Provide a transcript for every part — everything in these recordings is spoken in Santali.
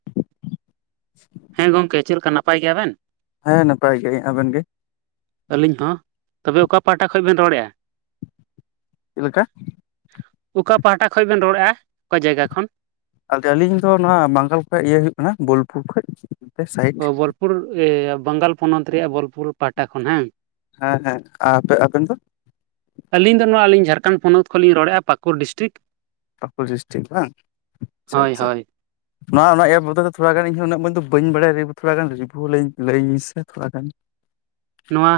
[inaudible] ᱦᱮᱸ ᱜᱚᱝᱠᱮ ᱪᱮᱫ ᱞᱮᱠᱟ ᱱᱟᱯᱟᱭ ᱜᱮᱭᱟᱵᱮᱱ ᱦᱮᱸ ᱱᱟᱯᱟᱭ ᱜᱮ ᱟᱵᱮᱱ ᱜᱮ ᱟᱹᱞᱤᱧ ᱦᱚᱸ, ᱛᱚᱵᱮ ᱚᱠᱟ ᱯᱟᱦᱟᱴᱟ ᱠᱷᱚᱡ ᱵᱮᱱ ᱨᱚᱲᱮᱜᱼᱟ? ᱪᱮᱫ ᱞᱮᱠᱟ? ᱚᱠᱟ ᱯᱟᱦᱟᱴᱟ ᱠᱷᱚᱡ ᱵᱮᱱ ᱨᱚᱲᱮᱼᱟ ᱚᱠᱟ ᱡᱟᱭᱜᱟ ᱠᱷᱚᱱ? ᱟᱫᱚ ᱟᱹᱞᱤᱧ ᱫᱚ ᱱᱚᱣᱟ ᱵᱟᱝᱜᱟᱞ ᱠᱷᱚᱡ ᱤᱭᱟᱹ ᱦᱩᱭᱩᱜ ᱠᱟᱱᱟ ᱵᱳᱞᱯᱩᱨ ᱠᱷᱚᱡ ᱾ ᱚ ᱵᱳᱞᱯᱩᱨ, ᱮᱸ ᱵᱟᱝᱜᱟᱞ ᱯᱚᱱᱚᱛ ᱨᱮᱭᱟᱜ ᱵᱳᱞᱯᱩᱨ ᱯᱟᱦᱟᱴᱟ ᱠᱷᱚᱱ ᱦᱟᱝ? ᱦᱮᱸ ᱦᱮᱸ, ᱟ ᱟᱵᱮᱱ ᱫᱚ? ᱟᱹᱞᱤᱧ ᱫᱚ ᱱᱚᱣᱟ ᱟᱞᱤᱧ ᱡᱷᱟᱲᱠᱷᱚᱸᱰ ᱯᱚᱱᱚᱛ ᱠᱷᱚᱱ ᱞᱤᱧ ᱨᱚᱲᱮᱫᱼᱟ ᱯᱟᱹᱠᱩᱲ ᱰᱤᱥᱴᱤᱠ ᱾ ᱯᱟᱹᱠᱩᱲ ᱰᱤᱥᱴᱤᱠ ᱵᱟᱝ? ᱟᱪᱪᱷᱟ ᱦᱳᱭ ᱟᱪᱪᱷᱟ ᱦᱳᱭ ᱾ ᱱᱚᱣᱟ ᱚᱱᱟ ᱮᱯ ᱵᱚᱫᱚᱞ ᱛᱮ ᱛᱷᱚᱲᱟ ᱜᱟᱱ ᱤᱧ ᱦᱚᱸ ᱩᱱᱟᱹᱜ ᱢᱚᱡ ᱫᱚ ᱵᱟᱹᱧ ᱵᱟᱲᱟᱭᱟ ᱨᱮ ᱛᱷᱚᱲᱟ ᱜᱟᱱ ᱨᱤᱵᱷᱩᱞ ᱟᱹᱧ ᱞᱟᱹᱭᱟᱹᱧ ᱥᱮ ᱛᱷᱚᱲᱟ ᱜᱟᱱ ᱾ ᱱᱚᱣᱟ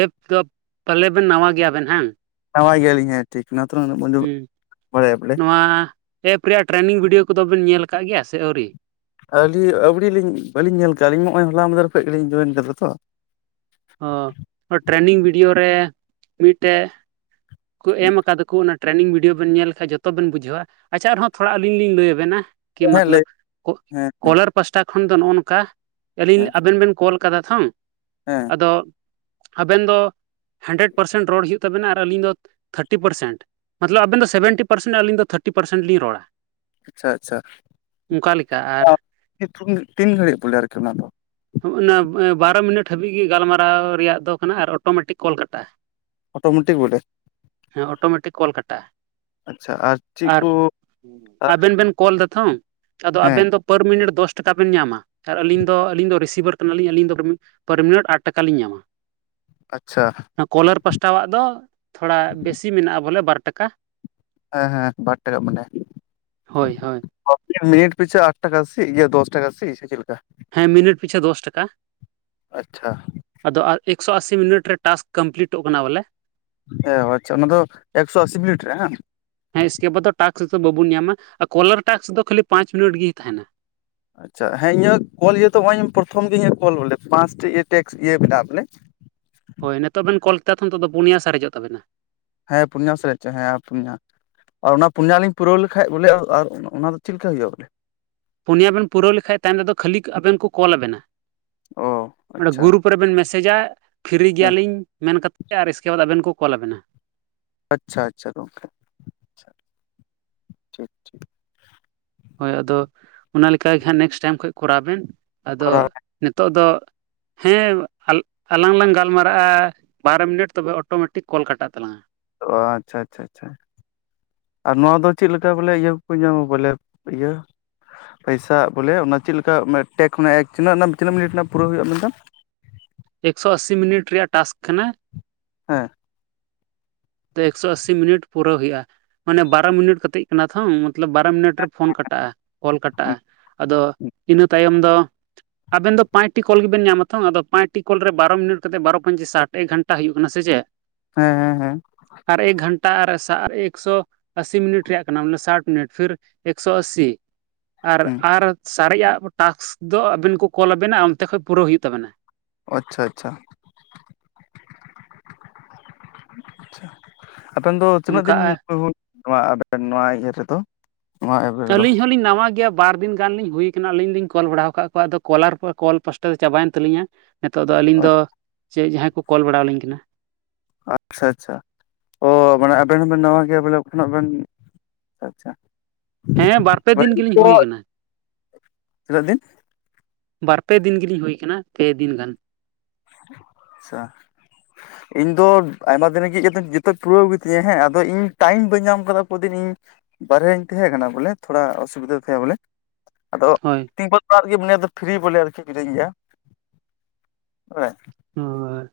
ᱮᱯ ᱫᱚ, ᱯᱟᱞᱮ ᱵᱮᱱ ᱱᱟᱣᱟ ᱜᱮᱭᱟ ᱵᱮᱱ ᱦᱟᱝ? ᱱᱟᱣᱟ ᱜᱮᱭᱟᱞᱤᱧ ᱦᱮᱸ ᱴᱷᱤᱠ ᱚᱱᱟ ᱛᱮᱦᱚ ᱩᱱᱟᱹᱜ ᱢᱚᱡ, ᱦᱮᱸ ᱵᱟᱲᱟᱭᱟ ᱯᱟᱞᱮ ᱾ ᱱᱚᱣᱟ ᱮᱯ ᱨᱮᱭᱟᱜ ᱴᱨᱮᱱᱤᱝ ᱵᱷᱤᱰᱭᱳ ᱠᱚᱫᱚ ᱵᱮᱱ ᱧᱮᱞ ᱠᱟᱜ ᱜᱮᱭᱟ ᱥᱮ ᱟᱹᱣᱨᱤ? ᱟᱹᱞᱤ ᱟᱹᱣᱲᱞᱤᱧ ᱵᱟᱹᱞᱤᱧ ᱧᱮᱞ ᱠᱟᱜᱼᱟ ᱟᱞᱤᱧ ᱱᱚᱜᱼᱚᱭ ᱦᱚᱞᱟ ᱢᱟᱫᱷᱮᱨ ᱠᱷᱚᱱ ᱜᱮ ᱞᱤᱧ ᱡᱚᱭᱮᱱ ᱠᱟᱫᱟ ᱛᱚ ᱾ ᱚ, ᱴᱨᱮᱱᱤᱝ ᱵᱷᱤᱰᱭᱳ ᱨᱮ ᱢᱤᱫᱴᱮᱡ ᱠᱩ ᱮᱢ ᱠᱟᱫᱟ ᱠᱩ ᱚᱱᱟ ᱴᱨᱮᱱᱤᱝ ᱵᱷᱤᱰᱭᱳ ᱵᱮᱱ ᱧᱮᱞ ᱠᱷᱟᱱᱡ ᱡᱚᱛᱚ ᱵᱮᱱ ᱵᱩᱡᱷᱟᱹᱣᱼᱟ, ᱟᱪᱪᱷᱟ ᱟᱨᱦᱚᱸ ᱛᱷᱚᱲᱟ ᱟᱹᱞᱤᱧ ᱞᱤᱧ ᱞᱟᱹᱭ ᱟᱵᱮᱱᱟ ᱾ ᱠᱤ ᱦᱮᱸ ᱞᱟᱹᱭ ᱢᱚᱛᱞᱟᱵ ᱠᱚ ᱦᱮᱸ ᱦᱮᱸ ᱠᱚᱞᱟᱨ ᱯᱟᱥᱴᱟ ᱠᱷᱚᱱ ᱫᱚ ᱱᱚᱜᱼᱚ ᱱᱚᱠᱟ ᱟᱹᱞᱤᱧ ᱦᱮᱸ ᱟᱵᱮᱱ ᱵᱮᱱ ᱠᱚᱞ ᱠᱟᱫᱟ ᱛᱷᱚ ᱦᱮᱸ ᱾ ᱟᱫᱚ ᱟᱵᱮᱱ ᱫᱚ ᱦᱟᱱᱰᱨᱮᱰ ᱯᱟᱨᱥᱮᱱᱴ ᱨᱚᱲ ᱦᱩᱭᱩᱜ ᱛᱟ ᱵᱮᱱᱟ ᱟᱨ ᱟᱹᱞᱤᱧ ᱫᱚ ᱛᱷᱟᱨᱴᱤ ᱯᱟᱨᱥᱮᱱᱴ ᱢᱟᱛᱞᱟᱵ ᱟᱵᱮᱱ ᱫᱚ ᱥᱮᱵᱷᱮᱱᱴᱤ ᱯᱟᱨᱥᱮᱱᱴ ᱟᱹᱞᱤᱧ ᱫᱚ ᱛᱷᱟᱴᱴᱤ ᱯᱟᱨᱥᱮᱱᱴ ᱞᱤᱧ ᱨᱚᱲᱟ ᱾ ᱟᱪᱪᱷᱟ ᱟᱪᱪᱷᱟ ᱞᱮᱠᱟ ᱟᱨ [unintelligible] ᱛᱤᱱ ᱜᱷᱟᱹᱲᱤᱜ ᱵᱚᱞᱮ ᱟᱨ ᱠᱤ ᱚᱱᱟ ᱫᱚ? ᱦᱚᱸᱜ-ᱚᱱᱟ ᱵᱟᱨᱚ ᱢᱤᱱᱤᱴ ᱦᱟᱹᱵᱤᱡ ᱜᱮ ᱜᱟᱞᱢᱟᱨᱟᱣ ᱨᱮᱭᱟᱜ ᱫᱚ ᱠᱟᱱᱟ ᱟᱨ ᱚᱴᱳᱢᱮᱴᱤᱠ ᱠᱚᱞ ᱠᱟᱴᱟᱜᱼᱟ ᱾ ᱚᱴᱳᱢᱮᱴᱤᱠ ᱵᱚᱞᱮ ᱦᱮᱸ ᱚᱴᱳᱢᱮᱴᱤᱠ ᱠᱚᱞ ᱠᱟᱴᱟᱜᱼᱟ ᱾ ᱟᱪᱪᱷᱟ ᱟᱨ ᱪᱮᱫ ᱠᱩ ᱟᱵᱮᱱ ᱵᱮᱱ ᱠᱚᱞ ᱫᱟᱛᱷᱚ ᱟᱫᱚ ᱦᱮᱸ ᱟᱵᱮᱱ ᱫᱚ ᱯᱟᱨ ᱢᱤᱱᱤᱴ ᱫᱚᱥ ᱴᱟᱠᱟ ᱵᱮᱱ ᱧᱟᱢᱟ ᱟᱨ ᱟᱹᱞᱤᱧ ᱫᱚ ᱟᱹᱞᱤᱧ ᱫᱚ ᱨᱤᱥᱤᱵᱷᱟᱨ ᱠᱟᱱᱟ ᱞᱤᱧ ᱟᱹᱞᱤᱧ ᱫᱚ ᱯᱟᱨ ᱢᱤᱱᱤᱴ ᱟᱴ ᱴᱟᱠᱟ ᱞᱤᱧ ᱧᱟᱢᱟ ᱾ ᱟᱪᱪᱷᱟ ᱾ ᱚᱱᱟ ᱠᱚᱞᱟᱨ ᱯᱟᱥᱴᱟᱣᱟᱜ ᱫᱚ ᱛᱷᱚᱲᱟ ᱵᱮᱥᱤ ᱢᱮᱱᱟᱜᱼᱟ ᱵᱚᱞᱮ ᱵᱟᱨ ᱴᱟᱠᱟ ᱾ ᱦᱮᱸ ᱦᱮᱸ ᱵᱟᱨ ᱴᱟᱠᱟ ᱢᱟᱱᱮ ᱦᱳᱭ ᱦᱳᱭ [inaudible] ᱢᱤᱱᱤᱴ ᱯᱤᱪᱷᱟᱹ ᱟᱴ ᱴᱟᱠᱟ ᱥᱤ ᱜᱮ ᱫᱚᱥ ᱴᱟᱠᱟ ᱥᱤ ᱪᱮᱫ ᱞᱮᱠᱟ? ᱦᱮᱸ ᱢᱤᱱᱤᱴ ᱯᱤᱪᱷᱟᱹ ᱫᱚᱥ ᱴᱟᱠᱟ ᱟᱪᱪᱷᱟ ᱾ ᱟᱫᱚ ᱮᱠᱥᱚ ᱟᱥᱤ ᱢᱤᱱᱤᱴ ᱨᱮ ᱴᱟᱥᱠ ᱠᱚᱢᱯᱞᱤᱴᱚᱜ ᱠᱟᱱᱟ ᱵᱚᱞᱮ ᱾ ᱦᱮ ᱚ ᱟᱪᱪᱷᱟ ᱚᱱᱟ ᱫᱚ ᱮᱠᱥᱚ ᱟᱥᱤ ᱢᱤᱞᱤᱴ ᱨᱮ ᱦᱟᱝ? ᱦᱮᱸ ᱮᱥᱠᱮ ᱵᱟᱫ ᱴᱟᱥᱠᱥ ᱵᱟᱵᱚᱱ ᱧᱟᱢᱟ ᱟᱨ ᱠᱚᱞᱟᱨ ᱴᱟᱥᱠᱥ ᱫᱚ ᱠᱷᱟᱹᱞᱤ ᱯᱟᱸᱪ ᱢᱤᱱᱤᱴ ᱜᱮ ᱛᱟᱦᱮᱱᱟ ᱾ ᱟᱪᱪᱷᱟ ᱦᱮᱸ ᱤᱧᱟᱹᱜ ᱠᱚᱞ ᱤᱭᱟᱹ ᱛᱚ ᱦᱚᱜᱼᱚᱭ ᱯᱨᱚᱛᱷᱚᱢ ᱜᱮᱧ ᱠᱚᱞ ᱵᱚᱞᱮ ᱯᱟᱥᱴᱤ ᱤᱭᱟᱹ ᱴᱮᱠᱥ ᱤᱭᱟᱹ ᱢᱮᱱᱟᱜᱼᱟ ᱯᱟᱞᱮ ᱾ ᱦᱳᱭ ᱱᱤᱛᱚᱜ ᱵᱮᱱ ᱠᱚᱞ ᱠᱮᱫᱟ ᱛᱷᱚ ᱱᱤᱛᱚᱜ ᱫᱚ ᱯᱩᱱᱭᱟ ᱥᱟᱨᱮᱡᱚᱜ ᱛᱟᱵᱮᱱᱟ ᱾ ᱦᱮᱸ ᱯᱩᱱᱭᱟ ᱥᱟᱨᱮᱡᱚᱜ, ᱦᱮᱸ ᱯᱩᱱᱭᱟ ᱾ ᱟᱨ ᱚᱱᱟ ᱯᱩᱱᱭᱟᱞᱤᱧ ᱯᱩᱨᱟᱹᱣ ᱞᱮᱠᱷᱟᱡ ᱵᱚᱞᱮ ᱟᱨ ᱚᱱᱟ ᱚᱱᱟ ᱫᱚ ᱪᱮᱫ ᱞᱮᱠᱟ ᱦᱩᱭᱩᱜᱼᱟ ᱵᱚᱞᱮ? ᱯᱩᱱᱭᱟ ᱵᱮᱱ ᱯᱩᱨᱟᱹᱣ ᱞᱮᱠᱷᱟᱡ ᱛᱟᱭᱚᱢ ᱛᱮᱫᱚ ᱠᱷᱟᱹᱞᱤ ᱟᱵᱮᱱ ᱠᱚ ᱠᱚᱞ ᱟᱵᱮᱱᱟ, ᱚ ᱚᱸᱰᱮ ᱟᱪᱪᱷᱟ ᱜᱩᱨᱩᱯ ᱛᱟᱨᱯᱟᱨᱮ ᱵᱮᱱ ᱢᱮᱥᱮᱡᱟ ᱯᱷᱤᱨᱤ ᱦᱮᱸ ᱜᱮᱭᱟᱞᱤᱧ ᱢᱮᱱ ᱠᱟᱛᱮᱫ ᱟᱨ ᱤᱥᱠᱮ ᱵᱟᱫᱽ ᱟᱵᱮᱱ ᱠᱚ ᱠᱚᱞ ᱟᱵᱮᱱᱟ ᱾ ᱟᱪᱪᱷᱟ ᱟᱪᱪᱷᱟ ᱜᱚᱢᱠᱮ, ᱟᱪᱪᱷᱟ ᱟᱪᱪᱷᱟ ᱾ ᱦᱳᱭ ᱟᱫᱚ ᱚᱱᱟ ᱞᱮᱠᱟ ᱜᱮ ᱦᱟᱸᱜ ᱱᱮᱠᱥᱴ ᱴᱟᱭᱤᱢ ᱠᱷᱚᱡ ᱠᱚᱨᱟᱣ ᱵᱮᱱ ᱟᱫᱚ ᱠᱚᱨᱟᱣ ᱱᱤᱛᱚᱜ ᱫᱚ ᱦᱮᱸ ᱟᱞ ᱟᱞᱟᱝ ᱞᱟᱝ ᱜᱟᱞᱢᱟᱨᱟᱜᱼᱟ ᱵᱟᱨᱚ ᱢᱤᱱᱤᱴ ᱛᱚᱵᱮ ᱚᱴᱳᱢᱮᱴᱤᱠ ᱠᱚᱞ ᱠᱟᱴᱟᱜ ᱛᱟᱞᱟᱝᱟ ᱾ ᱚ ᱟᱪᱪᱷᱟ ᱟᱪᱪᱷᱟ ᱟᱪᱪᱷᱟ ᱾ ᱟᱨ ᱱᱚᱣᱟ ᱫᱚ ᱪᱮᱫ ᱞᱮᱠᱟ ᱵᱚᱞᱮ ᱤᱭᱟᱹ ᱠᱚᱠᱚ ᱧᱟᱢᱟ ᱵᱚᱞᱮ ᱤᱭᱟᱹ ᱯᱚᱭᱥᱟ ᱵᱚᱞᱮ ᱚᱱᱟ ᱪᱮᱫ ᱞᱮᱠᱟ ᱢᱟᱱᱮ ᱴᱮᱠ ᱠᱷᱚᱱ ᱮᱠ ᱛᱤᱱᱟᱹᱜ ᱨᱮᱱᱟᱜ ᱛᱤᱱᱟᱹᱜ ᱢᱤᱱᱤᱴ ᱨᱮᱱᱟᱜ ᱯᱩᱨᱟᱹᱣ ᱦᱩᱭᱩᱜᱼᱟ ᱢᱮᱱ ᱫᱟᱢ? ᱮᱠᱥᱳ ᱟᱥᱤ ᱢᱤᱱᱤᱴ ᱨᱮᱭᱟᱜ ᱴᱟᱥᱠ ᱠᱟᱱᱟ ᱾ ᱦᱮᱸ ᱾ ᱮᱠᱥᱚ ᱟᱥᱤ ᱢᱤᱱᱤᱴ ᱯᱩᱨᱟᱹᱣ ᱦᱩᱭᱩᱜᱼᱟ ᱢᱟᱱᱮ ᱵᱟᱨᱚ ᱢᱤᱱᱤᱴ ᱠᱟᱛᱮᱜ ᱠᱟᱱᱟ ᱛᱚ ᱢᱚᱛᱞᱚᱵ ᱵᱟᱨᱟ ᱢᱤᱱᱤᱴ ᱨᱮ ᱯᱷᱚᱱ ᱠᱟᱴ ᱴᱟᱜᱼᱟ ᱠᱚᱞ ᱠᱟᱴᱟᱜᱼᱟ ᱟᱫᱚ ᱤᱱᱟᱹ ᱛᱟᱭᱚᱢ ᱫᱚ ᱟᱵᱮᱱ ᱫᱚ ᱯᱟᱸᱪᱴᱤ ᱠᱚᱞ ᱜᱮᱵᱤᱱ ᱧᱟᱢᱟ ᱛᱚ ᱟᱫᱚ ᱯᱟᱸᱪᱴᱤ ᱠᱚᱞ ᱨᱮ ᱵᱟᱨᱚ ᱢᱤᱱᱤᱴ ᱠᱟᱛᱮ ᱵᱟᱨᱚ ᱯᱟᱸᱪᱤ ᱥᱟᱴ ᱮᱠ ᱜᱷᱟᱱᱴᱟ ᱦᱩᱭᱩᱜ ᱠᱟᱱᱟ ᱥᱮ ᱪᱮᱫ ᱦᱮᱸ ᱦᱮᱸ ᱦᱮᱸ ᱟᱨ ᱮᱠ ᱜᱷᱟᱱᱴᱟ ᱟᱨ ᱟᱨ ᱮᱠᱥᱚ ᱟᱥᱤ ᱢᱤᱱᱤᱴ ᱨᱮᱭᱟᱜ ᱠᱟᱱᱟ ᱢᱟᱱᱮ ᱥᱟᱴ ᱢᱤᱱᱤᱴ ᱯᱷᱤᱨ ᱮᱠᱥᱚ ᱟᱥᱤ ᱟᱨ ᱦᱮᱸ ᱟᱨ ᱥᱟᱨᱮᱡᱟᱜ ᱴᱟᱥᱠ ᱫᱚ ᱟᱹᱵᱤᱱ ᱠᱚ ᱠᱚᱞ ᱟᱵᱤᱱᱟ ᱚᱱᱛᱮ ᱠᱷᱚᱡ ᱯᱩᱨᱟᱹᱣ ᱦᱩᱭᱩᱜ ᱛᱟᱵᱤᱱᱟ ᱟᱪᱪᱷᱟ ᱪᱷᱟ ᱟᱵᱮᱱ ᱫᱚ ᱛᱤᱱᱟᱹᱜ ᱚᱱᱠᱟ ᱫᱤᱱ [unintelligible] ᱱᱚᱣᱟ ᱤᱭᱟᱹ ᱨᱮᱫᱚ ᱱᱚᱣᱟ ᱮᱯ ᱨᱮᱫᱚ ᱟᱹᱞᱤᱧ ᱦᱚᱞᱤᱧ ᱱᱟᱣᱟ ᱜᱮᱭᱟ ᱵᱟᱨ ᱫᱤᱱ ᱜᱟᱱ ᱞᱤᱧ ᱦᱩᱭ ᱠᱟᱱᱟ ᱟᱞᱤᱧ ᱞᱤᱧ ᱠᱚᱞ ᱵᱟᱲᱟᱣ ᱟᱠᱟᱫ ᱠᱚᱣᱟ ᱟᱫᱚ ᱠᱚᱞᱟᱨ ᱠᱚ ᱠᱚᱞ ᱯᱟᱥᱴᱟ ᱫᱚ ᱪᱟᱵᱟᱭᱮᱱ ᱛᱟᱞᱤᱧᱟ ᱱᱤᱛᱚᱜ ᱫᱚ ᱟᱹᱞᱤᱧ ᱫᱚ ᱪᱮᱫ ᱡᱟᱦᱟᱸᱭ ᱠᱚ ᱠᱚᱞ ᱵᱟᱲᱟᱣᱞᱤᱧ ᱠᱟᱱᱟ ᱟᱪᱪᱷᱟ ᱟᱪᱪᱷᱟ ᱚ ᱢᱟᱱᱮ ᱟᱵᱮᱱ ᱦᱚᱸᱵᱮᱱ ᱱᱟᱣᱟ ᱜᱮᱭᱟ ᱵᱚᱞᱮ ᱚᱱᱟᱜ ᱵᱤᱱ ᱟᱪᱪᱷᱟ ᱦᱮᱸ ᱵᱟᱨᱯᱮ ᱫᱤᱱ ᱜᱤᱞᱤᱧ ᱦᱩᱭᱠᱟᱱᱟ ᱛᱤᱱᱟᱹᱜ ᱫᱤᱱ? ᱵᱟᱨ ᱯᱮ ᱫᱤᱱ ᱜᱤᱞᱤᱧ ᱦᱩᱭᱠᱟᱱᱟ ᱯᱮ ᱫᱤᱱ ᱜᱟᱱ ᱟᱪᱪᱷᱟ ᱤᱧ ᱫᱚ ᱟᱭᱢᱟ ᱫᱤᱱ ᱨᱮᱜᱤ ᱠᱚᱛᱚ ᱡᱚᱛᱚ ᱯᱩᱨᱟᱹᱣ ᱜᱮᱛᱤᱧᱟ ᱦᱮᱸ ᱟᱫᱚ ᱤᱧ ᱴᱟᱭᱤᱢ ᱵᱟᱹᱧ ᱧᱟᱢᱠᱟᱫᱟ ᱠᱚ ᱫᱤᱱ ᱤᱧ ᱵᱟᱨᱦᱮᱨᱮᱧ ᱛᱟᱦᱮᱸ ᱠᱟᱱᱟ ᱵᱚᱞᱮ ᱛᱷᱚᱲᱟ ᱚᱥᱩᱵᱤᱫᱟ ᱛᱟᱦᱮᱸ ᱵᱚᱞᱮ ᱟᱫᱚ ᱦᱳᱭ ᱛᱤᱸᱯᱚᱞ ᱚᱲᱟᱜ ᱨᱮᱜᱮ ᱢᱤᱱᱟᱹᱧ ᱟᱫᱚ ᱯᱷᱤᱨᱤ ᱵᱚᱞᱮ ᱟᱨᱠᱤ ᱢᱤᱱᱟᱹᱧ ᱜᱮᱭᱟ [unintelligible] ᱦᱳᱭ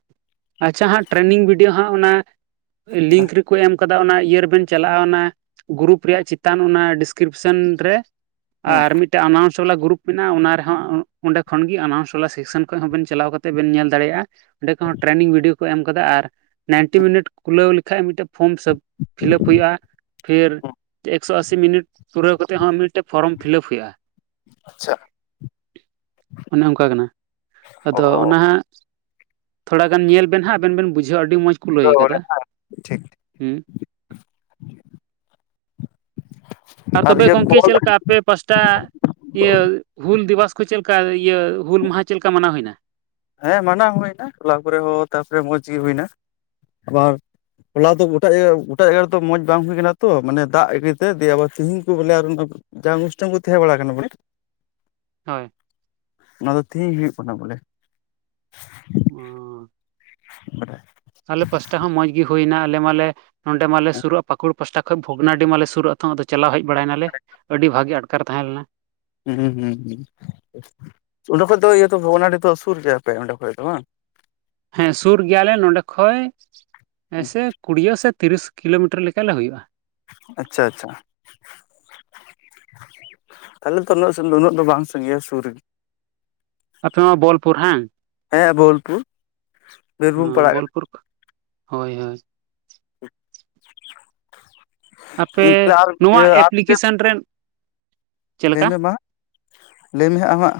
ᱟᱪᱪᱷᱟ ᱦᱟᱸᱜ ᱴᱨᱮᱱᱤᱝ ᱵᱷᱤᱰᱭᱚ ᱦᱟᱸᱜ ᱚᱱᱟ ᱞᱤᱝᱠ ᱨᱮᱠᱚ ᱮᱢ ᱟᱠᱟᱫᱟ ᱚᱱᱟ ᱤᱭᱟᱹ ᱨᱮᱵᱤᱱ ᱪᱟᱞᱟᱜᱼᱟ ᱚᱱᱟ ᱜᱨᱩᱨᱩᱯ ᱨᱮᱭᱟᱜ ᱪᱮᱛᱟᱱ ᱚᱱᱟ ᱰᱤᱥᱠᱨᱤᱯᱥᱚᱱ ᱨᱮ ᱦᱩᱸ ᱟᱨ ᱢᱤᱫᱴᱟᱱ ᱟᱱᱟᱣᱩᱱᱥ ᱪᱷᱩᱞᱟ ᱜᱨᱩᱯ ᱢᱮᱱᱟᱜᱼᱟ ᱚᱱᱟ ᱨᱮᱦᱚᱸ ᱚᱰᱮᱠᱷᱚᱱ ᱜᱮ ᱟᱱᱟᱩᱱᱥ ᱵᱟᱞᱟ ᱥᱮᱠᱥᱮᱱ ᱠᱷᱚᱡ ᱦᱚᱸᱵᱤᱱ ᱪᱟᱞᱟᱣ ᱠᱟᱛᱮ ᱵᱮᱱ ᱧᱮᱞ ᱫᱟᱲᱮᱭᱟᱜᱼᱟ ᱚᱸᱰᱮ ᱠᱷᱚᱱ ᱴᱨᱮᱱᱤᱝ ᱵᱷᱤᱰᱤᱭᱚ ᱠᱚ ᱮᱢ ᱠᱟᱫᱟ ᱟᱨ ᱱᱟᱭᱤᱱᱴᱤ ᱢᱤᱱᱤᱴ ᱠᱷᱩᱞᱟᱹᱣ ᱞᱮᱠᱷᱟᱡ ᱢᱤᱫᱴᱮᱱ ᱯᱷᱚᱨᱚᱢ ᱯᱷᱤᱞᱟᱯ ᱦᱩᱭᱩᱜᱼᱟ ᱯᱷᱤᱨ ᱮᱠᱥᱚ ᱟᱥᱤ ᱢᱤᱱᱤᱴ ᱯᱩᱨᱟᱹᱣ ᱠᱟᱛᱮ ᱦᱚᱸ ᱢᱤᱫ [unintelligible] ᱯᱷᱚᱨᱚᱢ ᱯᱷᱤᱞᱟᱯ ᱦᱩᱭᱩᱜᱼᱟ ᱟᱪᱪᱷᱟ ᱚᱱᱮ ᱚᱝᱠᱟ ᱠᱟᱱᱟ ᱟᱫᱚ ᱚ ᱚᱱᱟᱦᱟᱸᱜ ᱛᱷᱚᱲᱟ ᱜᱟᱱ ᱧᱮᱞ ᱵᱮᱱ ᱦᱟᱸᱜ ᱟᱵᱮᱱ ᱵᱮᱱ ᱵᱩᱡᱷᱟᱹᱣᱟ ᱟᱹᱰᱤ ᱢᱚᱸᱡᱽ ᱠᱚ ᱞᱟᱹᱭ ᱚᱸᱰᱮ ᱟᱠᱟᱫᱟ ᱴᱷᱤᱠ ᱦᱩᱸ ᱟᱨ ᱛᱚᱵᱮ ᱤᱭᱟᱹ ᱜᱚᱝᱠᱮ ᱠᱚᱞ ᱪᱮᱫ ᱞᱮᱠᱟ? ᱟᱯᱮ ᱯᱟᱥᱴᱟ ᱤᱭᱟᱹ ᱦᱩᱞ ᱫᱤᱵᱚᱥ ᱠᱚ ᱪᱮᱫᱠᱟ ᱤᱭᱟᱹ ᱦᱩᱞ ᱢᱟᱦᱟ ᱪᱮᱫ ᱞᱮᱠᱟ ᱢᱟᱱᱟᱣ ᱦᱩᱭᱱᱟ ᱦᱮᱸ ᱢᱟᱱᱟᱣ ᱦᱩᱭᱱᱟ ᱴᱚᱞᱟ ᱠᱚᱨᱮ ᱦᱚ ᱛᱟᱯᱚᱨᱮ ᱢᱚᱸᱡᱽ ᱜᱮ ᱦᱩᱭᱱᱟ ᱟᱵᱟᱨ ᱦᱚᱞᱟ ᱫᱚ ᱜᱚᱴᱟ ᱤᱭᱟᱹ ᱜᱚᱴᱟ ᱛᱮ ᱢᱚᱸᱡᱽ ᱵᱟᱝ ᱦᱩᱭ ᱠᱟᱱᱟ ᱛᱚ ᱢᱟᱱᱮ ᱫᱟᱜ ᱤᱫᱤ ᱛᱮ ᱫᱤᱭᱮ ᱟᱵᱟᱨ ᱛᱤᱦᱤᱧ ᱠᱚ ᱵᱚᱞᱮ ᱟᱨ ᱡᱟ ᱚᱱᱩᱥᱴᱷᱟᱱ ᱠᱚ ᱛᱟᱦᱮᱸ ᱵᱟᱲᱟ ᱠᱟᱱᱟ [unintelligible] ᱦᱚᱭ ᱚᱱᱟ ᱫᱚ ᱛᱤᱦᱤᱧ ᱦᱩᱭᱩᱜ ᱠᱟᱱᱟ ᱵᱚᱞᱮ [inaudible] [unintelligible] [unintelligible] ᱟᱞᱮ ᱯᱟᱥᱴᱟ ᱦᱚᱸ ᱢᱚᱸᱡᱽ ᱜᱮ ᱦᱩᱭᱱᱟ ᱟᱞᱮ ᱢᱟᱞᱮ ᱱᱚᱸᱰᱮ ᱢᱟᱞᱮ ᱥᱩᱨᱩᱜᱼᱟ ᱯᱟᱠᱩᱲ ᱯᱟᱥᱴᱟ ᱠᱷᱚᱡ ᱵᱷᱚᱜᱽᱱᱟᱰᱤ ᱢᱟᱞᱮ ᱥᱩᱨᱩᱜᱼᱟ ᱱᱤᱛᱚᱝ ᱟᱫᱚ ᱪᱟᱞᱟᱣ ᱦᱮᱡ ᱵᱟᱲᱟᱭ ᱱᱟᱞᱮ ᱟᱹᱰᱤ ᱵᱷᱟᱜᱮ ᱟᱴᱠᱟᱨ ᱛᱟᱦᱮᱸ ᱞᱮᱱᱟ ᱦᱩᱸ ᱦᱩᱸ ᱦᱩᱸ ᱚᱸᱰᱮ ᱠᱷᱚᱡ ᱫᱚ ᱤᱭᱟᱹ ᱛᱚ ᱵᱷᱚᱜᱽᱱᱟᱰᱤ ᱫᱚ ᱥᱩᱨ ᱜᱮᱭᱟᱯᱮ ᱚᱸᱰᱮᱠᱷᱚᱡ ᱫᱚ ᱵᱟᱝ? ᱦᱮᱸ ᱥᱩᱨ ᱜᱮᱭᱟᱞᱮ ᱱᱚᱰᱮ ᱠᱷᱚᱡ ᱦᱮᱸᱥᱮ ᱠᱩᱰᱤᱭᱟᱹ ᱥᱮ ᱛᱤᱨᱤᱥ ᱠᱤᱞᱚᱢᱤᱴᱟᱨ ᱞᱮᱠᱟᱞᱮ ᱦᱩᱭᱩᱜᱼᱟ ᱟᱪᱪᱷᱟ ᱪᱷᱟ ᱛᱟᱦᱚᱞᱮ ᱫᱚ ᱩᱱᱟᱹᱜ ᱥᱩᱱ ᱫᱚ ᱩᱱᱟᱹᱜ ᱫᱚ ᱵᱟᱝ ᱥᱟᱺᱜᱤᱧᱟ ᱥᱩᱨ ᱨᱮᱜᱮ᱾ ᱟᱯᱮ ᱱᱚᱣᱟ ᱵᱳᱞᱯᱩᱨ ᱦᱟᱝ? ᱦᱮᱸ ᱵᱳᱞᱯᱩᱨ᱾ ᱵᱤᱨᱵᱷᱩᱢ ᱯᱟᱲᱟᱜ ᱠᱟᱱᱟ ᱵᱳᱞᱯᱩᱨ, ᱦᱳᱭ ᱦᱳᱭ᱾ ᱟᱨ ᱤᱭᱟᱹ ᱟᱨ [unintelligible] ᱴᱨᱮᱱ ᱞᱟᱹᱭᱢᱮ ᱢᱟ, ᱞᱟᱹᱭᱢᱮ ᱦᱟᱸᱜ ᱟᱢᱟᱜ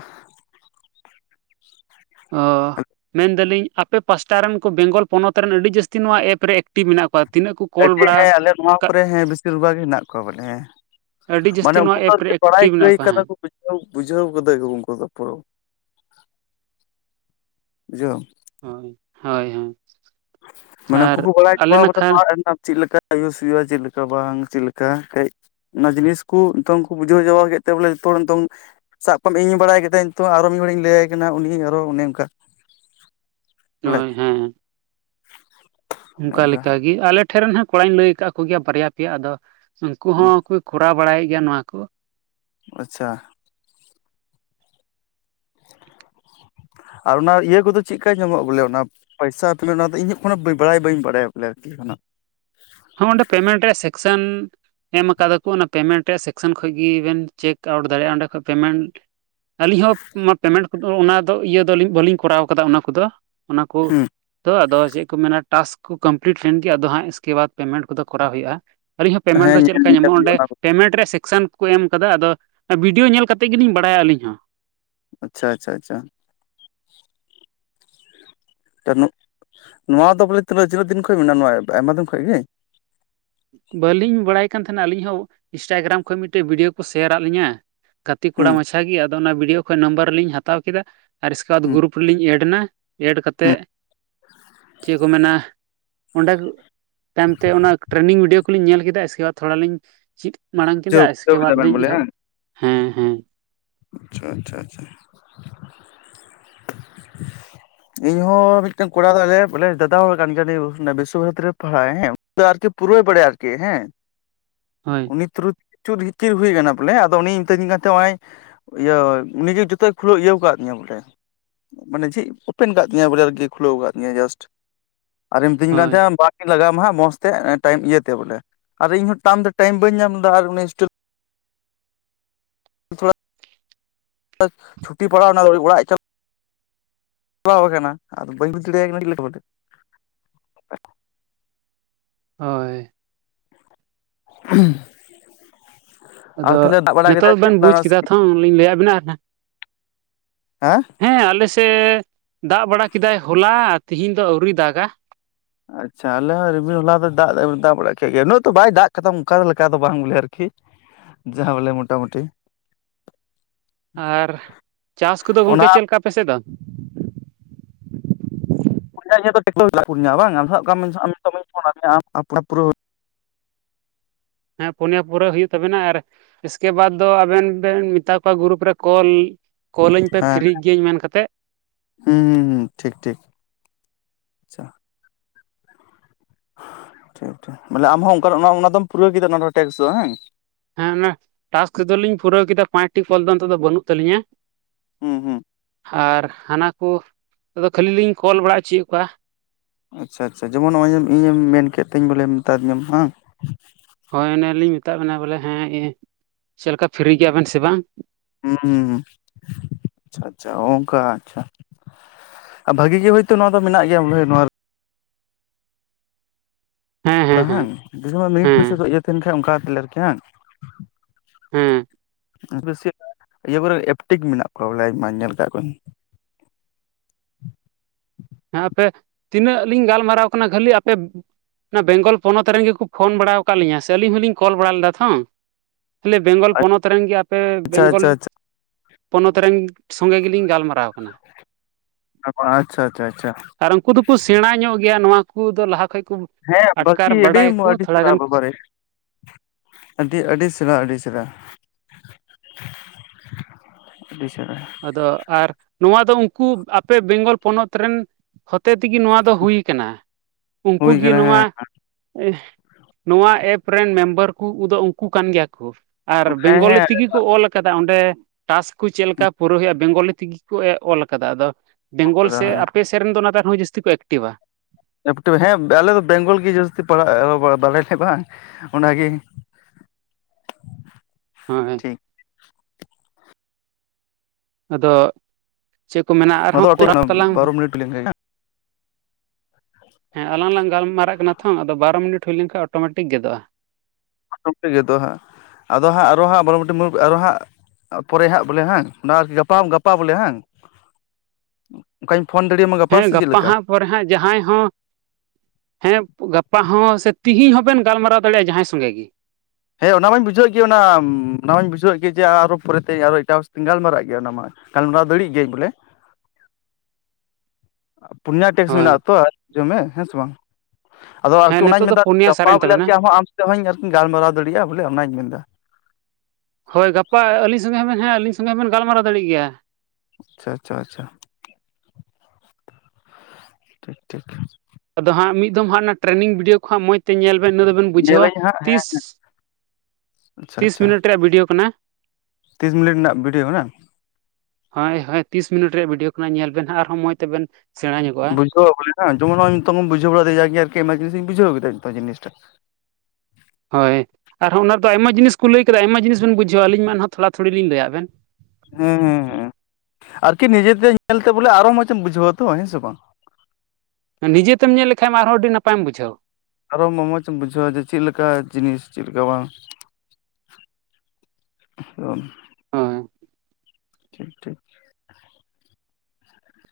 ᱚ ᱢᱮᱱᱫᱟᱞᱤᱧ ᱟᱯᱮ ᱯᱟᱥᱴᱟ ᱨᱮᱱ ᱠᱚ ᱵᱮᱝᱜᱚᱞ ᱯᱚᱱᱚᱛ ᱨᱮᱱ ᱟᱹᱰᱤ ᱡᱟᱹᱥᱛᱤ ᱱᱚᱣᱟ ᱮᱯ ᱨᱮ ᱮᱠᱴᱤᱵᱷ ᱢᱮᱱᱟᱜ ᱠᱚᱣᱟ᱾ ᱛᱤᱱᱟᱹᱜ ᱠᱚ ᱠᱚᱞ ᱵᱟᱲᱟ [unintelligible] ᱦᱮᱸ ᱟᱞᱮ ᱱᱚᱣᱟ ᱠᱟᱜ ᱠᱚᱨᱮ ᱦᱮᱸ ᱵᱤᱥᱤᱨᱟᱜᱽ ᱦᱮᱱᱟᱜ ᱠᱚᱣᱟ ᱵᱚᱞᱮ ᱾ ᱟᱹᱰᱤ ᱢᱟᱱᱮ ᱡᱟᱹᱥᱛᱤ ᱱᱚᱣᱟ ᱩᱝᱠᱩ ᱫᱚ ᱮᱯ ᱟᱨᱠᱤ ᱨᱮ ᱵᱟᱲᱟᱭ ᱮᱠᱴᱤᱵᱽ ᱢᱮᱱᱟᱜ ᱠᱟᱹᱭ ᱠᱚᱣᱟ ᱠᱟᱫᱟ ᱦᱮᱸ ᱠᱚ ᱠᱟᱹᱡ᱾ ᱵᱩᱡᱷᱟᱹᱣ ᱠᱟᱫᱟ ᱠᱚ ᱩᱝᱠᱩ ᱫᱚ ᱠᱩ ᱵᱩᱡᱷᱟᱹᱣ᱾ ᱦᱳᱭ ᱦᱳᱭ ᱦᱳᱭ᱾ ᱢᱟᱱᱮ ᱩᱝᱠᱩ ᱠᱚ ᱵᱟᱲᱟᱭ ᱪᱟᱵᱟ ᱠᱟᱫᱟ ᱱᱟᱠᱷᱟᱱ ᱯᱟᱨ ᱤᱱᱠᱟᱢ ᱪᱮᱜ ᱞᱮᱠᱟ? ᱟᱹᱭᱩᱥ ᱦᱩᱭᱩᱜᱼᱟ ᱪᱤᱜ ᱞᱮᱠᱟ ᱵᱟᱝ ᱪᱤᱜ ᱞᱮᱠᱟ ᱠᱟᱹᱡ ᱚᱱᱟ ᱡᱤᱱᱤᱥ ᱠᱚ ᱱᱤᱛᱚᱝ ᱠᱚ ᱵᱩᱡᱷᱟᱹᱣ ᱪᱟᱵᱟᱠᱮᱫ ᱛᱮ ᱵᱚᱞᱮ ᱡᱚᱛᱚ ᱦᱚᱲ ᱱᱤᱛᱚᱝ ᱥᱟᱵ ᱠᱟᱜ ᱢᱮ ᱤᱧ ᱵᱟᱲᱟᱭ ᱠᱮᱫᱟᱧ ᱦᱤᱛᱚᱝ ᱟᱨᱚ ᱢᱤᱫ ᱦᱚᱲᱤᱧ ᱞᱟᱹᱭᱟᱭ ᱠᱟᱱᱟ ᱩᱱᱤ ᱟᱨᱚ ᱚᱱᱮ ᱚᱝᱠᱟ᱾ ᱦᱳᱭ ᱦᱮᱸ᱾ ᱚᱱᱮ ᱚᱝᱠᱟ ᱚᱱᱠᱟ ᱞᱮᱠᱟᱜᱮ ᱟᱞᱮ ᱨᱮᱱᱜ ᱠᱚᱲᱟᱧ ᱞᱟᱹᱭ ᱟᱠᱟᱫ ᱠᱚ ᱜᱮᱭᱟ ᱵᱟᱨᱭᱟ ᱯᱮᱭᱟ ᱟᱫᱚ ᱩᱝᱠᱩ ᱦᱩᱸ ᱦᱚᱸ ᱠᱚ ᱠᱚᱨᱟᱣ ᱵᱟᱲᱟᱭ ᱜᱮᱭᱟ ᱱᱚᱣᱟ ᱠᱚ ᱾ ᱟᱪᱪᱷᱟ ᱟᱨ ᱚᱱᱟ ᱤᱭᱟᱹ ᱠᱚᱫᱚ ᱪᱤᱜᱠᱟ ᱧᱮᱞᱚᱜᱼᱟ ᱵᱚᱞᱮ ᱚᱱᱟ ᱯᱟᱭᱥᱟ [unintelligible] ᱤᱧ ᱮᱠᱷᱚᱱᱟᱜ ᱵᱤᱰᱨᱟᱭ ᱵᱟᱹᱧ ᱵᱟᱲᱟᱭ ᱞᱚᱞᱮ ᱟᱨᱠᱤ ᱦᱚᱼ ᱚᱸᱰᱮ ᱯᱮᱢᱮᱱᱴ ᱨᱮᱭᱟᱜ ᱥᱮᱠᱥᱮᱱ ᱮᱢ ᱠᱟᱫᱟ ᱠᱚ ᱚᱱᱟ ᱯᱮᱢᱮᱱᱴ ᱨᱮᱭᱟᱜ ᱥᱮᱠᱥᱮᱱ ᱠᱷᱚᱱ ᱜᱮᱵᱮᱱ ᱪᱮᱠ ᱟᱣᱩᱴ ᱫᱟᱲᱮᱭᱟᱜᱼᱟ ᱚᱸᱰᱮ ᱠᱷᱚᱡ ᱯᱮᱢᱮᱱᱴ ᱟᱹᱞᱤᱧ ᱦᱚᱸ ᱯᱮᱢᱮᱱᱴ ᱚᱱᱟ ᱤᱭᱟᱹ ᱫᱚ ᱵᱟᱹᱞᱤᱧ ᱠᱚᱨᱟᱣ ᱟᱠᱟᱫᱟ ᱚᱱᱟ ᱠᱚᱫᱚ᱾ ᱚᱱᱟ ᱠᱩ, ᱦᱩᱸ ᱛᱚ ᱟᱫᱚ ᱪᱮᱫ ᱠᱚ ᱢᱮᱱᱟ ᱴᱟᱥᱠ ᱠᱚ ᱠᱚᱢᱯᱞᱤᱴ ᱞᱮᱱ ᱜᱮ ᱟᱫᱚ ᱦᱟᱸᱜ ᱥᱠᱮ ᱵᱟᱫᱽ ᱯᱮᱢᱮᱱᱴ ᱠᱚᱫᱚ ᱠᱚᱨᱟᱣ ᱦᱩᱭᱩᱜᱼᱟ᱾ ᱟᱹᱞᱤᱧ ᱦᱚᱸ ᱦᱮᱸ ᱫᱚ ᱪᱮᱫ ᱧᱮᱞ ᱞᱮᱠᱟ ᱧᱮᱞ ᱧᱟᱢᱚᱜᱼᱟ ᱚᱸᱰᱮ, ᱦᱩᱭᱩᱜᱼᱟ ᱚᱱᱟ ᱠᱚ ᱯᱮᱢᱮᱱᱴ ᱨᱮᱭᱟᱜ ᱥᱮᱠᱥᱮᱱ ᱠᱚ ᱮᱢ ᱠᱟᱫᱟ ᱟᱫᱚ ᱵᱷᱤᱰᱭᱳ ᱧᱮᱞ ᱠᱟᱛᱮ ᱜᱮᱞᱤᱧ ᱵᱟᱰᱟᱭᱟ ᱟᱹᱞᱤᱧ ᱦᱚᱸ᱾ ᱟᱪᱪᱷᱟ ᱟᱪᱪᱷᱟ ᱟᱪᱪᱷᱟ᱾ [unintelligible] ᱱᱚᱣᱟ ᱫᱚ ᱵᱚᱞᱮ ᱛᱤ ᱛᱤᱱᱟᱹᱜ ᱫᱤᱱ ᱠᱷᱚᱡ ᱢᱮᱱᱟᱜᱼᱟ ᱟᱭᱢᱟ ᱫᱤᱱ ᱠᱷᱚᱡ ᱜᱤ? ᱵᱟᱹᱞᱤᱧ ᱵᱟᱲᱟᱭ ᱠᱟᱱ ᱛᱟᱦᱮᱱᱟ ᱟᱹᱞᱤᱧ ᱦᱚᱸ, ᱤᱱᱥᱴᱟᱜᱨᱟᱢ ᱠᱷᱚᱱ ᱢᱤᱫᱴᱮᱡ ᱵᱷᱤᱰᱭᱳ ᱠᱚ ᱥᱮᱭᱟᱨᱟᱜ ᱞᱤᱧᱟᱹ ᱜᱟᱛᱮ ᱠᱚᱲᱟ ᱦᱩᱸ ᱢᱟᱪᱷᱟ ᱜᱮ ᱟᱫᱚ ᱚᱱᱟ ᱵᱷᱤᱰᱭᱳ ᱠᱷᱚᱡ ᱱᱟᱢᱵᱟᱨ ᱞᱤᱧ ᱦᱟᱛᱟᱣ ᱠᱮᱫᱟ, ᱟᱨ ᱮᱥᱠᱮ ᱵᱟᱫᱽ ᱦᱩᱸ ᱜᱨᱩᱯ ᱨᱮᱞᱤᱧ ᱮᱰ ᱮᱱᱟ᱾ ᱮᱰ ᱠᱟᱛᱮᱜ, ᱦᱩᱸ ᱪᱮ ᱠᱚ ᱢᱮᱱᱟ ᱚᱸᱰᱮ ᱛᱟᱭᱚᱢᱛᱮ ᱚᱱᱟ ᱴᱨᱮᱱᱤᱝ ᱵᱷᱤᱰᱭᱳ ᱠᱚᱞᱤᱧ ᱧᱮᱞ ᱠᱮᱫᱟ ᱮᱤᱥᱠᱮᱵᱟᱫᱽ ᱛᱷᱚᱲᱟ ᱞᱤᱧ ᱪᱤᱜ ᱢᱟᱲᱟᱝ ᱠᱮᱫᱟ ᱵᱩᱡᱷᱟᱹᱣ ᱮᱥᱠᱮ ᱵᱩᱡᱷᱟᱹᱣ ᱵᱟᱫᱽ ᱠᱮᱫᱟ ᱵᱮᱱ ᱞᱤᱧ ᱵᱚᱞᱮ ᱮᱦᱚᱵ, ᱦᱟᱝ ᱦᱮᱸ ᱦᱮᱸ᱾ ᱟᱪᱪᱷᱟ ᱟᱪᱪᱷᱟ ᱟᱪᱪᱷᱟ᱾ ᱤᱧ ᱦᱚᱸ ᱢᱤᱫᱴᱮᱝ ᱠᱚᱲᱟ ᱫᱚᱞᱮ ᱵᱚᱞᱮ ᱫᱟᱫᱟ ᱦᱚᱲ ᱠᱟᱱ ᱜᱮᱭᱟ, ᱵᱤᱥᱥᱚ ᱵᱷᱟᱨᱚᱛᱤ ᱨᱮ ᱯᱟᱲᱦᱟᱜᱼᱟ ᱦᱮᱸ ᱟᱨᱠᱤ ᱯᱩᱨᱣᱟᱹᱭ ᱵᱟᱲᱟᱭᱟ ᱟᱨᱠᱤ ᱦᱮᱸ ᱦᱳᱭ ᱩᱱᱤ ᱛᱨᱩᱪᱩᱨ ᱦᱤᱪᱤᱨ ᱦᱩᱭ ᱠᱟᱱᱟᱞᱮ ᱟᱫᱚ ᱩᱱᱤᱭ ᱢᱮᱛᱟᱟᱹᱫᱧ ᱠᱟᱱ ᱛᱟᱦᱮᱸ ᱦᱚᱜᱼᱚᱭ ᱤᱭᱟᱹ ᱩᱱᱜᱮ ᱡᱚᱛᱚᱭ ᱠᱷᱩᱞᱟᱹᱣ ᱤᱭᱟᱹᱣ ᱟᱠᱟᱫ ᱛᱤᱧᱟᱹ ᱵᱚᱞᱮ᱾ ᱢᱟᱱᱮ ᱡᱷᱤᱜ ᱳᱯᱮᱱ ᱠᱟᱜ ᱛᱤᱧᱟᱹ ᱵᱚᱞᱮᱜᱮ ᱠᱷᱩᱞᱟᱹᱣ ᱟᱠᱟᱞᱫ ᱛᱤᱧᱟᱹ ᱡᱟᱥᱴ ᱟᱨᱮ ᱢᱤᱛᱟᱹᱧ ᱠᱟᱱ ᱦᱳᱭ ᱛᱟᱦᱮᱸᱱᱟ [unintelligible] [unintelligible] ᱞᱟᱜᱟᱣᱟᱢᱟ ᱦᱟᱜ ᱢᱚᱸᱡᱽ ᱛᱮ ᱴᱟᱭᱤᱢ ᱤᱭᱟᱹᱛᱮ ᱵᱚᱞᱮ ᱟᱫᱚ ᱤᱧ ᱦᱚᱸ ᱴᱟᱢ ᱴᱟᱭᱤᱢ ᱵᱟᱹᱧ ᱧᱟᱢ ᱫᱟ ᱟᱨ [unintelligible] ᱛᱷᱳᱲᱟ ᱪᱷᱩᱴᱤ ᱯᱟᱲᱟᱜ ᱚᱱᱟ ᱚᱲᱟᱜ ᱪᱟᱞᱟᱜ ᱪᱟᱞᱟᱣ ᱟᱠᱟᱱᱟ, ᱟᱫᱚ ᱵᱟᱹᱧ ᱵᱩᱡᱽ ᱫᱟᱲᱮᱭᱟᱜ ᱠᱟᱱᱟ ᱪᱮ ᱞᱮ ᱵᱚᱞᱮ᱾ ᱦᱚᱭ [unintelligible] ᱟᱨ ᱟᱫᱚ, ᱛᱟᱦᱚᱞᱮ ᱫᱟᱜ ᱵᱟᱲᱟ ᱱᱤᱛᱚᱜ ᱠᱮᱫᱟᱭ ᱥᱮ ᱵᱮᱱ ᱵᱩᱡ ᱠᱮᱫᱟ ᱛᱚᱞᱤᱧ ᱞᱟᱹᱭᱟᱜ ᱵᱤᱱᱟ ᱟᱨᱦᱟᱜ ᱦᱟᱸ ᱦᱮᱸ ᱟᱞᱮᱥᱮᱜ, ᱫᱟᱜ ᱵᱟᱲᱟ ᱠᱮᱫᱟᱭ ᱦᱚᱞᱟ ᱛᱤᱦᱤᱧ ᱫᱚ ᱟᱹᱣᱨᱤ ᱫᱟᱜᱟ᱾ ᱟᱪᱪᱷᱟ ᱟᱞᱮ ᱦᱚᱸ ᱨᱤᱢᱤᱞ ᱦᱚᱞᱟ ᱫᱚ ᱫᱟᱜ ᱢᱮ ᱫᱟᱜ ᱵᱟᱲᱟᱜ ᱠᱮᱜ ᱜᱮ ᱩᱱᱟᱹᱜ ᱫᱚ ᱵᱟᱭ ᱫᱟᱜ ᱠᱟᱫᱟ ᱚᱱᱠᱟ ᱞᱮᱠᱟ ᱫᱚ ᱵᱟᱝ ᱵᱚᱞᱮ ᱟᱨᱠᱤ ᱡᱟᱦᱟᱸ ᱵᱚᱞᱮ ᱢᱳᱴᱟᱢᱩᱴᱤ ᱟᱨ ᱪᱟᱥ ᱠᱚᱫᱚ ᱚᱱᱟ ᱜᱚᱢᱠᱮ ᱪᱮᱫ ᱞᱮᱠᱟ ᱟᱯᱮᱥᱮᱫ ᱫᱚ ᱜᱚᱝᱠᱮ ᱤᱧᱟᱜ ᱫᱚ ᱴᱮᱠᱥ ᱵᱟᱝᱧ ᱯᱷᱚᱱᱟᱜ ᱢᱮᱭᱟ ᱟ ᱯᱩᱨᱟ. ᱦᱮᱸ, ᱯᱩᱱᱭᱟ ᱯᱩᱨᱟᱹ ᱦᱩᱭᱩᱜ ᱛᱟᱵᱮᱱᱟ ᱟᱨ ᱤᱥᱠᱮᱵᱟᱫᱽ ᱫᱚ ᱟᱵᱮᱱ ᱵᱮᱱ ᱢᱮᱛᱟ ᱠᱚᱣᱟ ᱜᱩᱨᱩᱯ ᱨᱮ ᱠᱚᱞ ᱾ ᱠᱚᱞᱟᱹᱧ ᱯᱮ ᱦᱮᱸ ᱯᱷᱤᱨᱤ ᱜᱤᱭᱟᱹᱧ ᱢᱮᱱ ᱠᱟᱛᱮᱫ ᱦᱩᱸ ᱦᱩᱸ ᱦᱩᱸ ᱴᱷᱤᱠ ᱴᱷᱤᱠ ᱟᱪᱪᱷᱟ ᱴᱷᱤᱠ ᱴᱷᱤᱠ ᱢᱟᱱᱮ ᱟᱢᱦᱚᱸ ᱚᱱᱠᱟᱱᱟᱜ ᱚᱱᱟ ᱚᱱᱟᱫᱚᱢ ᱯᱩᱨᱟᱹᱣ ᱠᱮᱫᱟ ᱚᱱᱟ ᱴᱮᱠᱥ ᱫᱚ ᱵᱟᱝ ᱦᱮᱸ ᱚᱱᱟ ᱴᱟᱥᱠ ᱫᱚᱞᱤᱧ ᱯᱩᱨᱟᱹᱣ ᱠᱮᱫᱟ ᱯᱟᱸᱪᱴᱤ ᱠᱚᱞ ᱫᱚ ᱚᱱᱛᱚᱛᱚ ᱵᱟᱹᱱᱩᱜ ᱛᱟᱹᱞᱤᱧᱟ ᱦᱩᱸ ᱦᱩᱸ ᱟᱨ ᱦᱟᱱᱟ ᱠᱚ ᱠᱷᱟᱹᱞᱤ ᱞᱤᱧ ᱠᱚᱞ ᱵᱟᱲᱟ ᱚᱪᱚᱭᱮᱫ ᱠᱚᱣᱟ ᱟᱪᱪᱷᱟ ᱟᱪᱪᱷᱟ ᱡᱮᱢᱚᱱ ᱱᱚᱜᱼᱚᱭ ᱤᱧᱮᱢ ᱢᱮᱱ ᱠᱮᱫ ᱛᱤᱧ ᱵᱚᱞᱮ ᱢᱮᱛᱟᱫᱤᱧᱟᱢ ᱵᱟᱝ ᱦᱚᱭ ᱚᱱᱮᱞᱤᱧ ᱢᱮᱛᱟᱜ ᱵᱮᱱᱟ ᱵᱚᱞᱮ ᱦᱮᱸ ᱪᱮᱫ ᱞᱮᱠᱟ ᱯᱷᱤᱨᱤ ᱜᱮᱭᱟᱵᱮᱱ ᱥᱮ ᱵᱟᱝ ᱦᱩᱸ ᱟᱪᱪᱷᱟ ᱟᱪᱪᱷᱟ ᱚᱱᱠᱟ ᱟᱪᱪᱷᱟ ᱟ ᱵᱷᱟᱹᱜᱤ ᱜᱮ ᱦᱳᱭᱛᱚ ᱱᱚᱣᱟ ᱫᱚ ᱢᱮᱱᱟᱜ ᱜᱮᱭᱟ ᱵᱚᱞᱮ ᱱᱚᱣᱟ ᱦᱮᱸ ᱫᱟ ᱦᱮᱸ ᱦᱟᱝ ᱦᱮᱸ ᱵᱤᱥᱤ ᱫᱚ ᱵᱟᱝ ᱢᱤᱱᱤᱴ ᱠᱤᱪᱷᱩ ᱦᱮᱸ ᱤᱭᱟ‌. ᱛᱟᱦᱮᱱ ᱠᱷᱟᱱ ᱚᱱᱠᱟ ᱟᱨᱠᱤ ᱦᱟᱝ ᱦᱮᱸ ᱵᱮᱥᱤ ᱤᱭᱟᱹ ᱠᱚᱨᱮ ᱮᱯᱴᱤᱠ ᱢᱮᱱᱟᱜ ᱠᱚᱣᱟ ᱵᱚᱞᱮ ᱟᱭᱢᱟ ᱧᱮᱞ ᱠᱟᱜ ᱠᱚᱣᱟ ᱦᱮᱸ ᱟᱯᱮ ᱛᱤᱱᱟᱹᱜ ᱞᱤᱧ ᱜᱟᱞᱢᱟᱨᱟᱣ ᱠᱟᱱᱟ ᱠᱷᱟᱹᱞᱤ ᱟᱯᱮ ᱚᱱᱟ ᱵᱮᱝᱜᱚᱞ ᱯᱚᱱᱚᱛ ᱨᱮᱱ ᱜᱮᱠᱚ ᱯᱷᱳᱱ ᱵᱟᱲᱟ ᱟᱠᱟᱫ ᱞᱤᱧᱟ ᱥᱮ ᱟᱹᱞᱤᱧ ᱦᱚᱸᱞᱤᱧ ᱠᱚᱞ ᱵᱟᱲᱟ ᱞᱮᱫᱟ ᱛᱷᱚ ᱠᱷᱟ. ᱞᱤ ᱵᱮᱝᱜᱚᱞ ᱯᱚᱱᱚᱛ ᱨᱮᱱ ᱜᱮ ᱟ ᱟᱯᱮ ᱟᱪᱪᱷᱟ ᱵᱮᱝᱜᱚᱞ ᱟᱪᱪᱷᱟ ᱟᱪᱪᱷᱟ ᱯᱚᱱᱚᱛ ᱨᱮᱱ ᱥᱚᱸᱜᱮ ᱜᱮᱞᱤᱧ ᱜᱟᱞᱢᱟᱨᱟᱣ ᱠᱟᱱᱟ ᱛᱟᱯᱚᱨ ᱟᱪᱪᱷᱟ ᱟᱪᱪᱷᱟ ᱟᱪᱪᱷᱟ ᱟᱨ ᱩᱱᱠᱩ ᱫᱚᱠᱚ ᱥᱮᱬᱟ ᱧᱚᱜ ᱜᱮᱭᱟ ᱱᱚᱣᱟ ᱠᱚᱫᱚ ᱞᱟᱦᱟ ᱠᱷᱚᱡ ᱠᱚ ᱦᱮᱸ ᱟᱴᱠᱟᱨ ᱵᱟᱠᱤ ᱵᱟᱰᱟᱭᱟᱠᱚ ᱟᱹᱰᱤ ᱛᱷᱚᱲᱟ ᱜᱟᱱ ᱪᱮᱨᱦᱟ ᱵᱟᱵᱟᱨᱮ ᱟᱹᱰᱤ ᱟᱹᱰᱤ ᱥᱮᱬᱟ ᱟᱹᱰᱤ ᱥᱮᱬᱟ ᱟᱹᱰᱤ ᱥᱮᱬᱟ ᱟᱫᱚ ᱟᱨ ᱱᱚᱣᱟ ᱫᱚ ᱩᱱᱠᱩ ᱟᱯᱮ ᱵᱮᱝᱜᱚᱞ ᱯᱚᱱᱚᱛ ᱨᱮᱱ ᱦᱚᱛᱮ ᱛᱮᱜᱮ ᱱᱚᱣᱟ ᱫᱚ ᱦᱩᱭ ᱠᱟᱱᱟ ᱩᱱᱠᱩ ᱦᱩᱭ ᱜᱮ ᱠᱟᱱᱟ ᱱᱚᱣᱟ ᱦᱮᱸ ᱮ ᱱᱚᱣᱟ ᱮᱯ ᱨᱮᱱ ᱢᱮᱢᱵᱟᱨ ᱠᱚ ᱫᱩ ᱩᱱᱠᱩ ᱠᱟᱱ ᱜᱮᱭᱟ ᱠᱚ ᱟᱨ ᱦᱮᱸ ᱵᱮᱝᱜᱚᱞᱤ ᱦᱮᱸ ᱛᱮᱜᱮ ᱠᱚ ᱚᱞ ᱠᱟᱫᱟ ᱚᱸᱰᱮ ᱴᱟᱥᱠ ᱠᱚ ᱪᱮᱫ ᱞᱮᱠᱟ ᱯᱩᱨᱟᱹ ᱦᱩᱭᱩᱜᱼᱟ ᱵᱮᱝᱜᱚᱞᱤ ᱛᱮᱜᱮ ᱠᱚ ᱚᱞ ᱠᱟᱫᱟ ᱟᱫᱚ ᱵᱮᱝᱜᱚᱞ ᱫᱟᱫᱟ ᱥᱮ ᱦᱮᱸ ᱟᱯᱮ ᱥᱮᱫᱨᱮᱱ ᱫᱚ ᱚᱱᱮᱟᱛᱮ ᱟᱨᱦᱚᱸ ᱡᱟᱹᱥᱛᱤ ᱠᱚ ᱮᱠᱴᱤᱵᱟ ᱮᱠᱴᱤᱵᱟ ᱦᱮᱸ ᱟᱞᱮᱫᱚ ᱵᱮᱝᱜᱚᱞ ᱜᱮ ᱡᱟᱹᱥᱛᱤ ᱯᱟᱲᱟᱜ [unintelligible] ᱵᱟᱝ ᱚᱱᱟᱜᱮ ᱦᱳᱭ ᱴᱷᱤᱠ ᱟᱫᱚ ᱪᱮᱫ ᱠᱚ ᱢᱮᱱᱟ ᱱᱚᱣᱟ ᱟᱨᱦᱚᱸ ᱫᱚ ᱴᱷᱤᱠ ᱠᱚᱨᱟᱣ ᱛᱟᱞᱟᱝ ᱵᱟᱨᱚ ᱢᱤᱱᱤᱴ ᱦᱩᱭ ᱞᱮᱱ ᱦᱮᱸ ᱟᱞᱟᱝ ᱞᱟᱝ ᱜᱟᱞᱢᱟᱨᱟᱜ ᱠᱟᱱᱟ ᱛᱚ ᱟᱫᱚ ᱵᱟᱨᱚ ᱢᱤᱱᱴ ᱦᱩᱭ ᱞᱮᱱᱠᱷᱟᱱ ᱚᱴᱳᱢᱮᱴᱤᱠ ᱜᱮᱫᱚᱜᱼᱟ ᱚᱴᱚᱢᱤᱴᱤᱠ ᱜᱮᱫᱚᱜ ᱟ ᱦᱟᱸᱜ ᱟᱫᱚ ᱦᱟᱸᱜ ᱟᱨᱚ ᱦᱟᱸᱜ ᱵᱟᱨᱚ ᱢᱤᱱᱤᱴ ᱟᱨᱚ ᱦᱟᱸᱜ ᱯᱚᱨᱮ ᱦᱟᱸᱜ ᱵᱚᱞᱮ ᱵᱟᱝ ᱜᱟᱯᱟ ᱜᱟᱯᱟ ᱵᱚᱞᱮ ᱵᱟᱝ ᱚᱱᱠᱟᱧ ᱯᱷᱳᱱ ᱫᱟᱲᱮᱭᱟᱢᱟ ᱜᱟᱯᱟ ᱦᱮᱸ ᱥᱮ ᱪᱮᱫ ᱞᱮᱠᱟ ᱦᱟᱸᱜ ᱯᱚᱨᱮ ᱦᱟᱸᱜ ᱡᱟᱦᱟᱸᱭ ᱦᱚᱸ ᱦᱮᱸ ᱜᱟᱯᱟ ᱦᱚᱸ ᱥᱮ ᱛᱤᱦᱤᱧ ᱦᱚᱸᱵᱮᱱ ᱜᱟᱞᱢᱟᱨᱟᱣ ᱫᱟᱲᱮᱭᱟᱜᱼᱟ ᱡᱟᱦᱟᱸᱭ ᱥᱚᱸᱜᱮ ᱜᱮ ᱦᱮᱸ ᱚᱱᱟ ᱢᱟᱧ ᱵᱩᱡᱷᱟᱹᱣᱮᱫ ᱜᱮ ᱚᱱᱟ ᱢᱟᱧ ᱵᱩᱡᱷᱟᱹᱣᱮᱫ ᱜᱮ ᱡᱮ ᱟᱨᱚ ᱯᱚᱨᱮᱛᱮᱧ ᱟᱨᱚ ᱮᱴᱟᱜ ᱦᱚᱲ ᱥᱟᱣᱛᱮᱧ ᱜᱟᱞᱢᱟᱨᱟᱜ ᱜᱮ ᱚᱱᱟ ᱢᱟ ᱜᱟᱞᱢᱟᱨᱟᱣ ᱫᱟᱲᱮᱜ ᱜᱤᱭᱟ. ᱧ ᱵᱚᱞᱮ ᱯᱩᱱᱭᱟ ᱴᱮᱠᱥ ᱦᱳᱭ ᱢᱮᱱᱟᱜ ᱟ ᱛᱚ ᱟᱡᱚᱢ ᱢᱮ ᱦᱮᱸ ᱥᱮ ᱵᱟᱝ ᱟᱫᱚ ᱟᱨᱠᱤ ᱦᱮᱸ ᱚᱱᱟᱧ ᱱᱤᱛᱚᱜ ᱫᱚ ᱢᱮᱛᱟᱜ ᱢᱮ ᱯᱩᱱᱭᱟ ᱥᱟᱨᱮᱡ ᱜᱟᱯᱟ ᱮᱱ ᱵᱚᱞᱮ ᱛᱟᱵᱮᱱᱟ ᱟᱨᱠᱤ ᱟᱢ ᱦᱚ ᱟᱢ ᱥᱟᱣᱛᱮᱧ ᱜᱟᱞᱢᱟᱨᱟᱣ ᱫᱟᱲᱮᱭᱟᱜᱼᱟ ᱵᱚᱞᱮ ᱚᱱᱟᱧ ᱢᱮᱱᱫᱟ ᱦᱳᱭ ᱜᱟᱯᱟ ᱟᱹᱞᱤᱧ ᱥᱚᱸᱜᱮ ᱦᱚᱸ ᱟᱹᱞᱤᱧ ᱥᱚᱸᱜᱮ ᱦᱚᱸᱵᱮᱱ ᱜᱟᱞᱢᱟᱨᱟᱣ ᱫᱟᱲᱮᱜ ᱜᱮᱭᱟ ᱟᱪᱪᱷᱟ ᱟᱪᱷᱟ ᱟᱪᱷᱟ ᱴᱷᱤᱠ ᱴᱷᱤᱠ ᱟᱫᱚ ᱦᱟᱸᱜ ᱢᱤᱫ ᱫᱚᱢ ᱦᱟᱸᱜ ᱚᱱᱟ ᱴᱨᱮᱱᱤᱝ ᱵᱷᱤᱰᱭᱳ ᱦᱟᱸᱜ ᱢᱚᱡᱽ ᱛᱮ ᱧᱮᱞ ᱵᱮᱱ ᱵᱤᱱ ᱵᱩᱡᱷᱟᱹᱣᱟ ᱧᱮᱞᱟᱹᱧ ᱦᱟᱸᱜ ᱦᱮᱸ ᱛᱤᱥ ᱦᱮᱸ ᱟᱪᱪᱷᱟ ᱛᱤᱥ ᱟᱪᱪᱷᱟ ᱢᱤᱱᱤᱴ ᱨᱮᱭᱟᱜ ᱵᱷᱤᱰᱤᱭᱳ ᱠᱟᱱᱟ ᱛᱤᱨᱤᱥ ᱢᱤᱱᱤᱴ ᱨᱮᱱᱟᱜ ᱵᱷᱤᱰᱭᱳ ᱠᱟᱱᱟ ᱦᱳᱭ ᱦᱳᱭ ᱛᱤᱥ ᱢᱤᱱᱤᱴ ᱨᱮᱭᱟᱜ ᱵᱷᱤᱰᱭᱳ ᱠᱟᱱᱟ ᱧᱮᱞ ᱵᱮᱱ ᱦᱟᱸᱜ, ᱟᱨᱦᱚᱸ ᱢᱚᱸᱡᱽ ᱛᱮᱵᱮᱱ ᱥᱮᱬᱟ ᱧᱚᱜᱚᱜᱼᱟ᱾ [unintelligible] ᱡᱮᱢᱚᱱ ᱱᱤᱛᱚᱜ ᱵᱚᱱ ᱵᱩᱡᱷᱟᱹᱣ ᱵᱟᱲᱟᱭᱮᱫ ᱛᱮ ᱡᱟᱠᱜᱮ ᱚᱱᱟ ᱡᱤᱱᱤᱥ ᱫᱩᱧ ᱵᱩᱡᱷᱟᱹᱣ ᱠᱮᱫᱟ ᱛᱚ ᱡᱤᱱᱤᱥ ᱴᱟᱜ᱾ ᱦᱳᱭ ᱟᱨᱦᱚᱸ ᱚᱱᱟᱫᱚ ᱟᱭᱢᱟ ᱡᱤᱱᱤᱥ ᱠᱩ ᱞᱟᱹᱭ ᱠᱮᱫᱟ ᱟᱭᱢᱟ ᱡᱤᱱᱤᱥ ᱵᱮᱱ ᱵᱩᱡᱷᱟᱹᱣᱟ ᱟᱹᱞᱤᱧ ᱢᱟ ᱮᱱᱦᱚᱸ ᱛᱷᱚᱲᱟ ᱛᱷᱚᱲᱤ ᱞᱤᱧ ᱞᱟᱹᱭᱟᱫ ᱵᱮᱱ᱾ ᱦᱮᱸ ᱦᱮᱸ ᱦᱮᱸ ᱟᱨᱠᱤ ᱱᱤᱡᱮᱛᱮ ᱧᱮᱞᱛᱮ ᱵᱚᱞᱮ ᱟᱨᱚ ᱢᱚᱸᱡᱽ ᱮᱢ ᱵᱩᱡᱷᱟᱹᱣᱟ ᱛᱚ ᱦᱮᱸ ᱥᱮ ᱵᱟᱝ? ᱱᱤᱡᱮ ᱛᱮᱢ ᱧᱮᱞ ᱞᱮᱠᱷᱟᱱ ᱟᱨᱦᱚᱸ ᱟᱹᱰᱤ ᱱᱟᱯᱟᱭ ᱮᱢ ᱵᱩᱡᱷᱟᱹᱣ᱾ ᱟᱨᱚ ᱢᱚᱢᱚᱡ ᱮᱢ ᱵᱩᱡᱷᱟᱹᱣᱟ ᱡᱮ ᱪᱮᱫ ᱞᱮᱠᱟ ᱡᱤᱱᱤᱥ ᱪᱮᱫ ᱞᱮᱠᱟ ᱵᱟᱝ᱾ ᱚ ᱦᱳᱭ᱾ ᱴᱷᱤᱠ ᱴᱷᱤᱠ᱾